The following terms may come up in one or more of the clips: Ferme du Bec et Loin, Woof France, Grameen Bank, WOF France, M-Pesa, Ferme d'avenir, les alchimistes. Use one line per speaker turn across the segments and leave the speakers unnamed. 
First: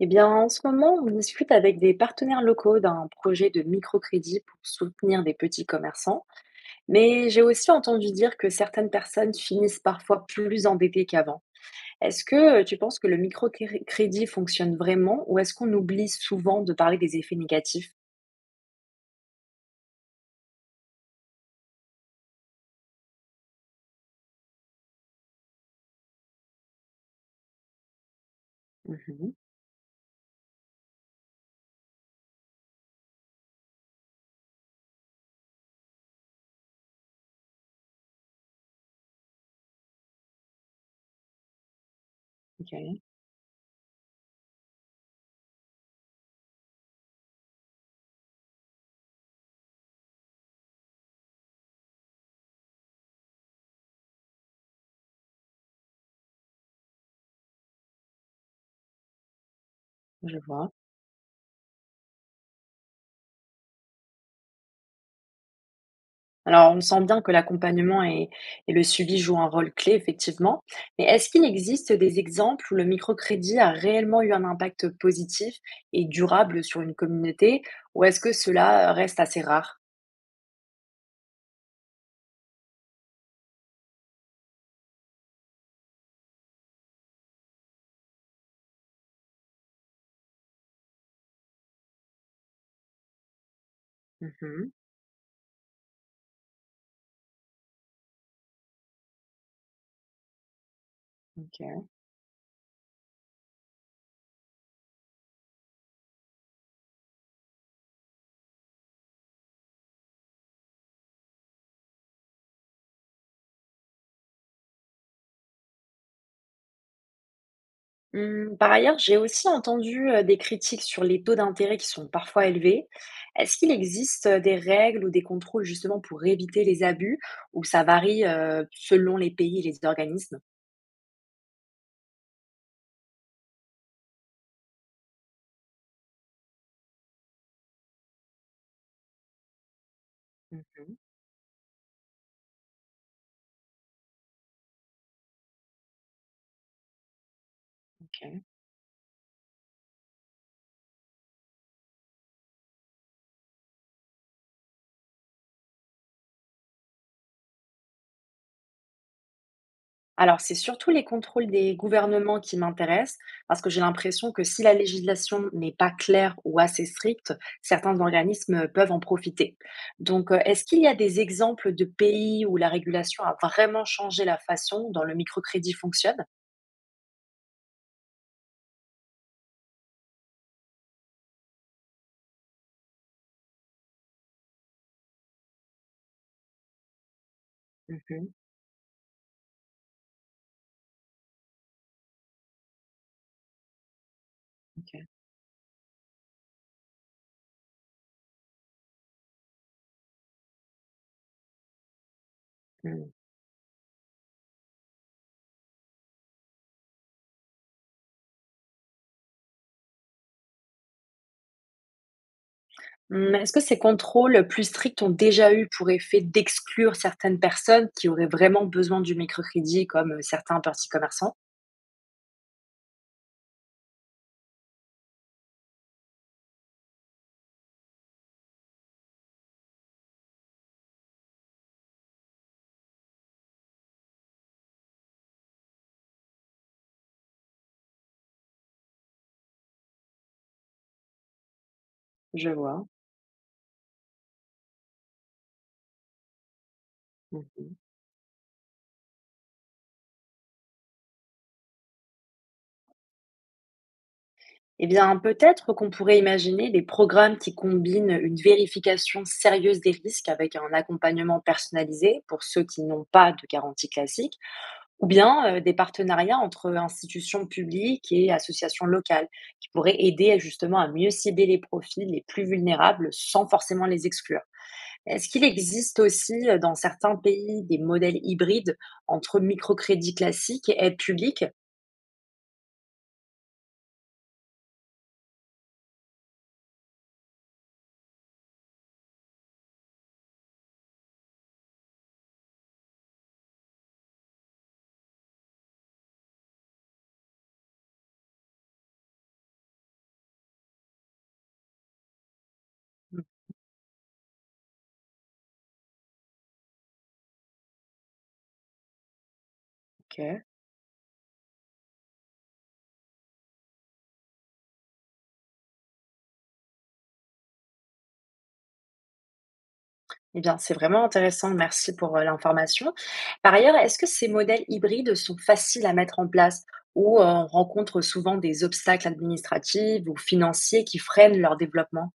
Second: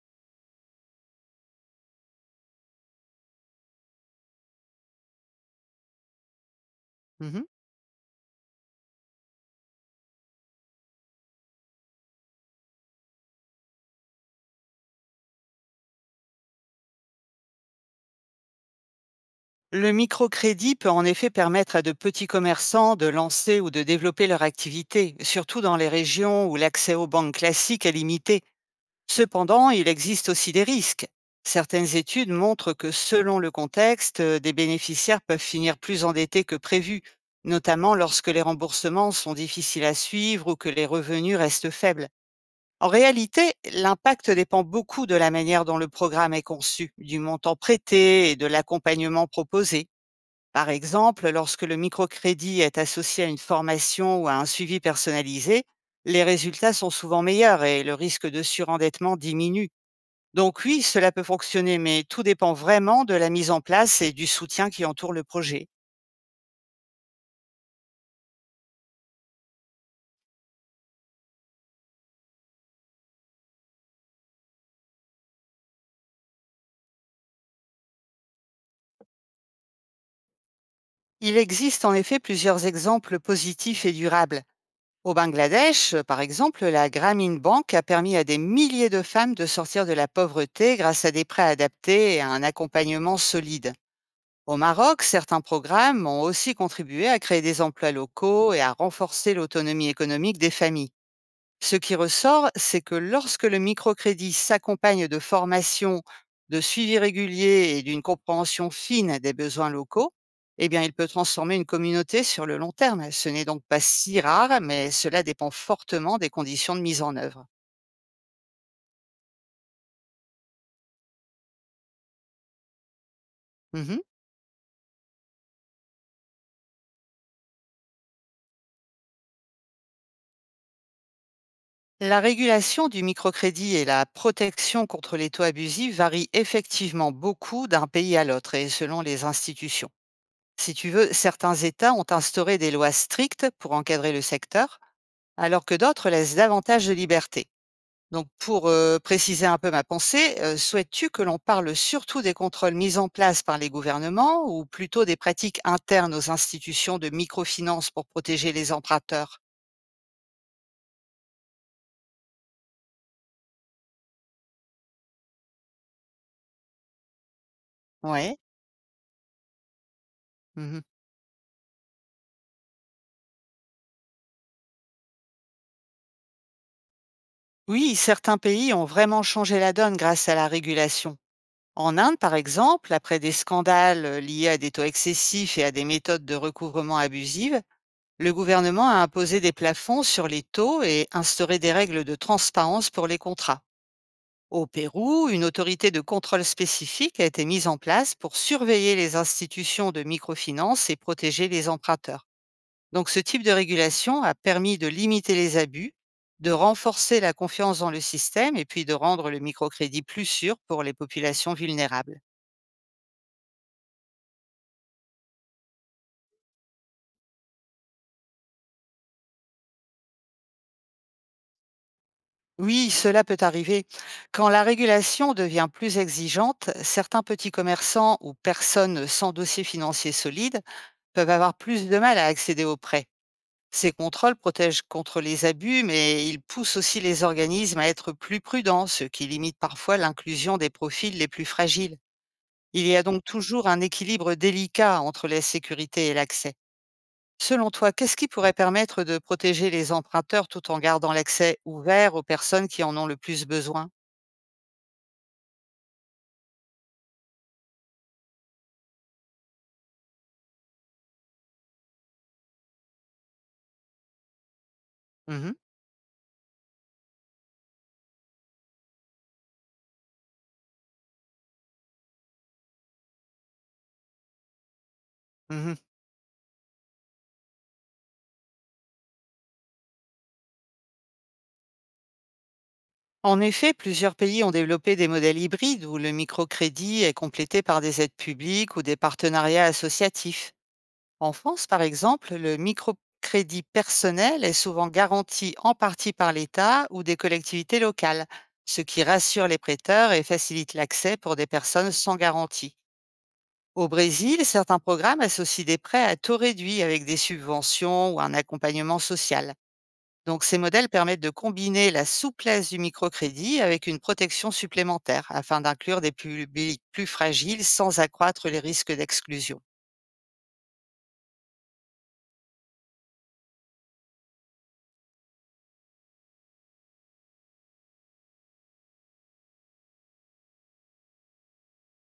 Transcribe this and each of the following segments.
Eh bien, en ce moment, on discute avec des partenaires locaux d'un projet de microcrédit pour soutenir des petits commerçants. Mais j'ai
Mmh.
aussi entendu dire que certaines personnes finissent parfois plus endettées qu'avant. Est-ce que tu penses que le microcrédit fonctionne vraiment ou est-ce qu'on oublie souvent de parler des effets négatifs?
Le microcrédit peut en effet permettre à de petits commerçants de lancer ou de développer leur activité, surtout dans les régions où l'accès aux banques classiques est limité.
Mhm.
Cependant, il existe aussi des risques. Certaines études montrent que selon le contexte, des bénéficiaires peuvent finir plus endettés que prévu, notamment lorsque les remboursements sont difficiles à suivre ou que les revenus restent faibles. En
Ok,
réalité, l'impact dépend beaucoup de la manière dont le programme est conçu, du montant prêté et de l'accompagnement proposé. Par exemple, lorsque le microcrédit est associé à une formation ou à un suivi personnalisé, les résultats sont souvent meilleurs et le risque de surendettement diminue.
je
Donc
vois.
oui, cela peut fonctionner, mais tout dépend vraiment de la mise en place et du soutien qui entoure le projet.
Alors, on sent bien que l'accompagnement et le suivi jouent un rôle clé, effectivement. Mais est-ce qu'il existe des exemples où le microcrédit a réellement eu un impact positif et durable sur une communauté, ou est-ce que cela reste assez rare?
Il existe en effet plusieurs exemples positifs et durables. Au Bangladesh, par exemple, la Grameen Bank a permis à des milliers de femmes de sortir de la pauvreté grâce à des prêts adaptés et à un accompagnement solide. Au
Mhm,
Maroc, certains programmes ont aussi contribué à créer des emplois locaux et à renforcer l'autonomie économique des familles. Ce
ok.
qui ressort, c'est que lorsque le microcrédit s'accompagne de formations, de suivi régulier et d'une compréhension fine des besoins locaux, eh bien, il peut transformer une communauté sur le long terme. Ce n'est donc pas si rare, mais cela dépend fortement des conditions de mise en œuvre.
Par ailleurs, j'ai aussi entendu des critiques sur les taux d'intérêt qui sont parfois élevés. Est-ce qu'il
Mhm.
existe des règles ou des contrôles justement pour éviter les abus, ou ça varie selon les pays et les organismes?
La régulation du microcrédit et la protection contre les taux abusifs varient effectivement beaucoup d'un pays à l'autre et selon les institutions. Si tu
Mhm,
veux, certains États ont instauré des lois strictes pour encadrer le secteur, alors que d'autres laissent davantage de liberté. Donc
ok.
pour, préciser un peu ma pensée, souhaites-tu que l'on parle surtout des contrôles mis en place par les gouvernements ou plutôt des pratiques internes aux institutions de microfinance pour protéger les emprunteurs?
Alors, c'est surtout les contrôles des gouvernements qui m'intéressent, parce que j'ai l'impression que si la législation n'est pas claire ou assez stricte, certains
Ouais.
organismes peuvent en profiter. Donc, est-ce qu'il
Mmh.
y a des exemples de pays où la régulation a vraiment changé la façon dont le microcrédit fonctionne?
Oui, certains pays ont vraiment changé la donne grâce à la régulation. En Inde, par exemple, après des scandales, liés à des taux excessifs et à des méthodes de recouvrement abusives, le
Mhm,
gouvernement a imposé des plafonds sur les taux et instauré des règles de transparence pour les contrats. Au
ok.
Pérou, une autorité de contrôle spécifique a été mise en place pour surveiller les institutions de microfinance et protéger les emprunteurs. Donc
Hmm.
ce type de régulation a permis de limiter les abus, de renforcer la confiance dans le système et puis de rendre le microcrédit plus sûr pour les populations vulnérables.
Hmm. Est-ce que ces contrôles plus stricts ont déjà eu pour effet d'exclure certaines personnes qui auraient vraiment besoin du microcrédit, comme certains petits commerçants?
Oui, cela peut arriver. Quand la régulation devient plus exigeante, certains petits commerçants ou personnes sans dossier financier solide peuvent avoir plus de mal à accéder aux prêts. Ces contrôles protègent contre les abus, mais ils poussent aussi les organismes à être plus prudents, ce qui limite parfois l'inclusion des profils les plus fragiles.
Je vois.
Il y a donc toujours un équilibre délicat entre la sécurité et l'accès. Selon toi, qu'est-ce qui pourrait permettre de protéger les emprunteurs tout en gardant l'accès ouvert aux personnes qui en ont le plus besoin?
Eh bien, peut-être qu'on pourrait imaginer des programmes qui combinent une vérification sérieuse des risques avec un accompagnement personnalisé pour ceux qui n'ont pas de garantie classique, ou
Mmh mh.
bien des partenariats entre institutions publiques et associations locales qui pourraient aider justement à mieux cibler les profils les plus vulnérables sans forcément les exclure. Est-ce qu'il
Mmh.
existe aussi dans certains pays des modèles hybrides entre microcrédit classique et aide publique?
En effet, plusieurs pays ont développé des modèles hybrides où le microcrédit est complété par des aides publiques ou des partenariats associatifs. En France, par exemple, le microcrédit personnel est souvent garanti en partie par l'État ou des collectivités locales, ce qui rassure les prêteurs et facilite l'accès pour des personnes sans garantie. Au Brésil, certains programmes associent des prêts à taux réduit avec des subventions ou un accompagnement social.
Ok.
Donc, ces modèles permettent de combiner la souplesse du microcrédit avec une protection supplémentaire afin d'inclure des publics plus fragiles sans accroître les risques d'exclusion.
Eh bien, c'est vraiment intéressant. Merci pour l'information. Par ailleurs, est-ce que ces modèles hybrides sont faciles à mettre en place ou on rencontre souvent des obstacles administratifs ou financiers qui freinent leur développement?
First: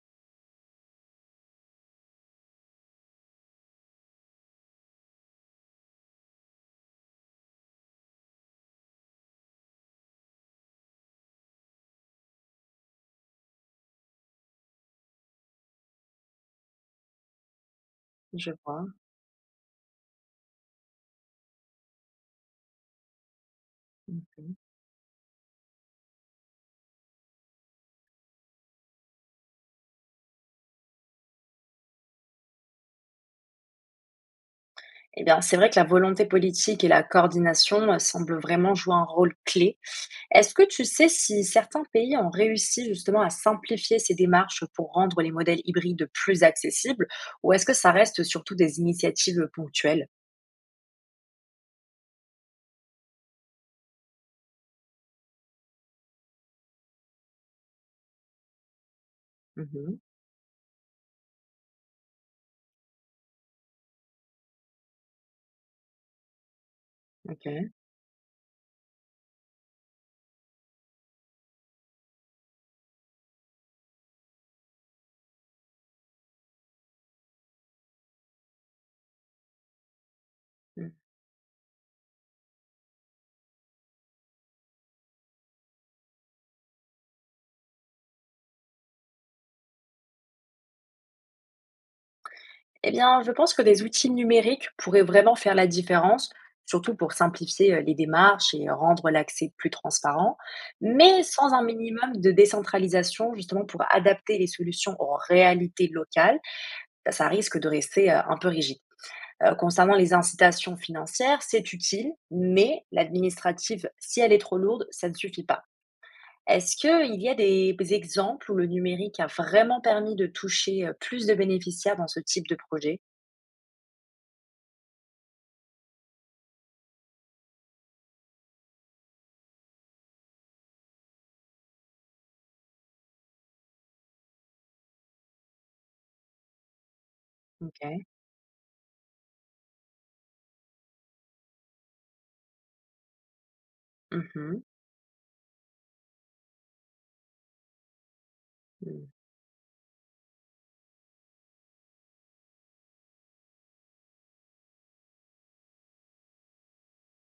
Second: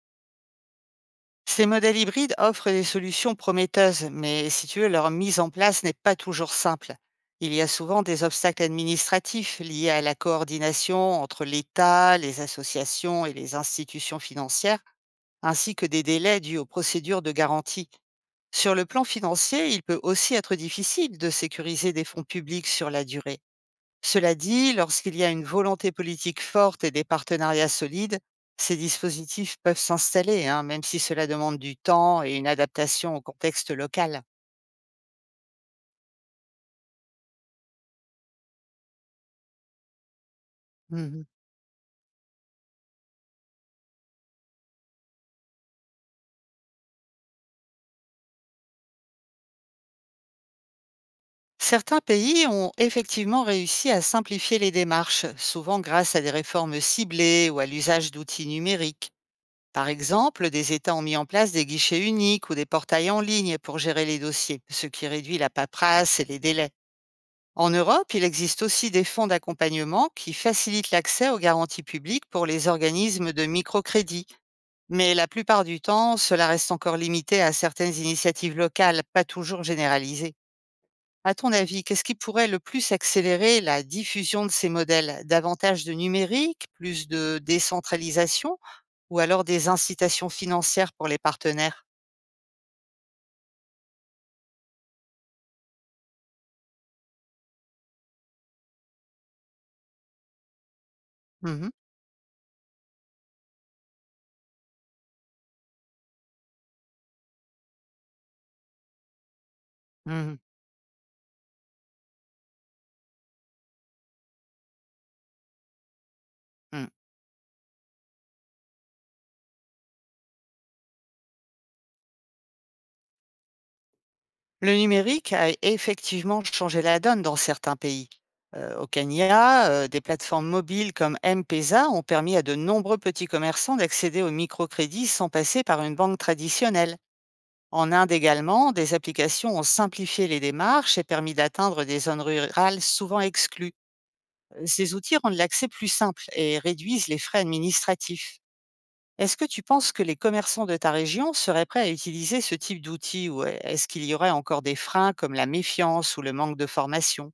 Ces modèles hybrides offrent des solutions prometteuses, mais si tu veux, leur mise en place n'est pas toujours simple. Il y a souvent des obstacles administratifs liés à la coordination entre l'État, les associations et les institutions financières, ainsi que des délais dus aux procédures de garantie.
Je
Sur le
vois.
plan financier, il peut aussi être difficile de sécuriser des fonds publics sur la durée. Cela
Mhm.
dit, lorsqu'il y a une volonté politique forte et des partenariats solides, ces dispositifs peuvent s'installer, hein, même si cela demande du temps et une adaptation au contexte local.
Eh bien, c'est vrai que la volonté politique et la coordination semblent vraiment jouer un rôle clé. Est-ce que tu sais
Mhm.
si certains pays ont réussi justement à simplifier ces démarches pour rendre les modèles hybrides plus accessibles, ou est-ce que ça reste surtout des initiatives ponctuelles?
Certains pays ont effectivement réussi à simplifier les démarches, souvent grâce à des réformes ciblées ou à l'usage d'outils numériques. Par
Mhm,
exemple, des États ont mis en place des guichets uniques ou des portails en ligne pour gérer les dossiers, ce qui réduit la paperasse et les délais. En
ok.
Europe, il existe aussi des fonds d'accompagnement qui facilitent l'accès aux garanties publiques pour les organismes de microcrédit. Mais la plupart du temps, cela reste encore limité à certaines initiatives locales, pas toujours généralisées. À ton avis, qu'est-ce qui pourrait le plus accélérer la diffusion de ces modèles? Davantage de numérique, plus de décentralisation ou alors des incitations financières pour les partenaires?
Eh bien, je pense que des outils numériques pourraient vraiment faire la différence, surtout pour simplifier les démarches et rendre l'accès plus transparent, mais
Mmh
sans un
mh.
minimum de décentralisation, justement pour adapter les solutions aux réalités locales, bah, ça risque de rester un peu rigide. Concernant les
Mmh.
incitations financières, c'est utile, mais l'administrative, si elle est trop lourde, ça ne suffit pas. Est-ce
Mmh.
qu'il y a des exemples où le numérique a vraiment permis de toucher plus de bénéficiaires dans ce type de projet?
Le numérique a effectivement changé la donne dans certains pays. Au Kenya, des plateformes mobiles comme M-Pesa ont permis à de nombreux petits commerçants d'accéder au microcrédit sans passer par une banque traditionnelle. En
Ok.
Inde également, des applications ont simplifié les démarches et permis d'atteindre des zones rurales souvent exclues.
Mmh mh.
Ces outils rendent l'accès plus simple et réduisent les frais administratifs.
Mmh.
Est-ce que tu penses que les commerçants de ta région seraient prêts à utiliser ce type d'outils ou ouais, est-ce qu'il y aurait encore des freins comme la méfiance ou le manque de formation?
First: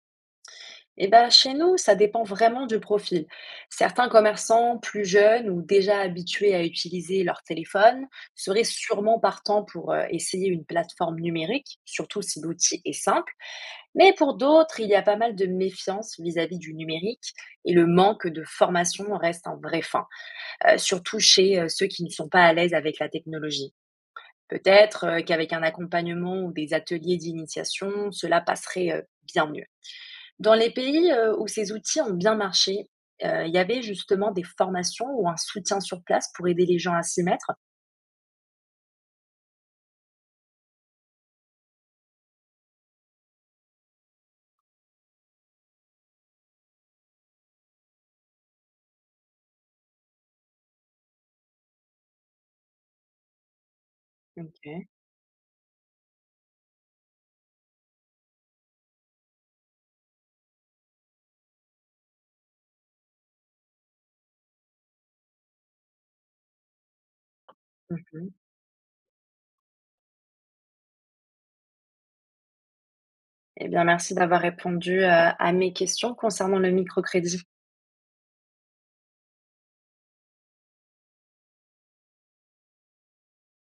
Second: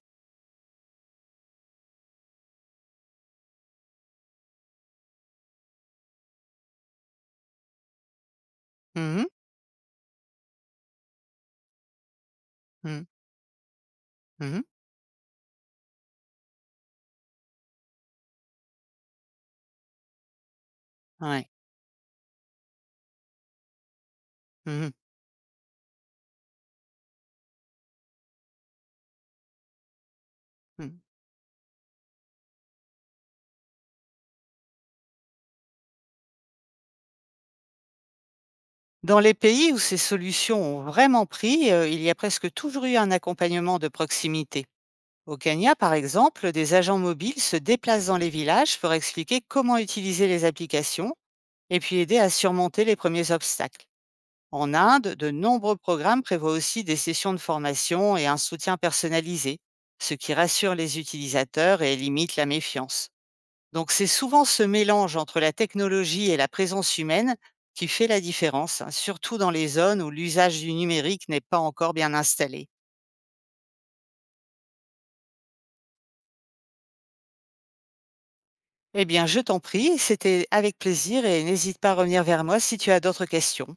Et bah, chez nous, ça dépend vraiment du profil. Certains commerçants plus jeunes ou déjà habitués à utiliser leur téléphone seraient sûrement
Mhm,
partants pour essayer une plateforme numérique, surtout si l'outil est
mhm,
simple. Mais pour
mhm,
d'autres, il y a pas mal de méfiance vis-à-vis du numérique et le manque de formation reste un vrai frein, surtout
ouais,
chez, ceux qui ne sont pas à l'aise avec la technologie.
mhm,
Peut-être, qu'avec un accompagnement ou des ateliers d'initiation, cela passerait, bien mieux. Dans les
mhm.
pays, où ces outils ont bien marché, il y avait justement des formations ou un soutien sur place pour aider les gens à s'y mettre.
Dans les pays où ces solutions ont vraiment pris, il y a presque toujours eu un accompagnement de proximité. Au Kenya, par exemple, des agents mobiles se déplacent dans les villages pour expliquer comment utiliser les applications et puis aider à surmonter les premiers obstacles. En
OK.
Inde, de nombreux programmes prévoient aussi des sessions de formation et un soutien personnalisé, ce qui rassure les utilisateurs et limite la méfiance. Donc c'est souvent ce mélange entre la technologie et la présence humaine qui fait la
Mmh.
différence, hein, surtout dans les zones où l'usage du numérique n'est pas encore bien installé.
Eh bien, merci d'avoir répondu, à mes questions concernant le microcrédit.
Eh bien, je t'en prie, c'était avec plaisir et n'hésite pas à revenir vers moi si tu as d'autres questions.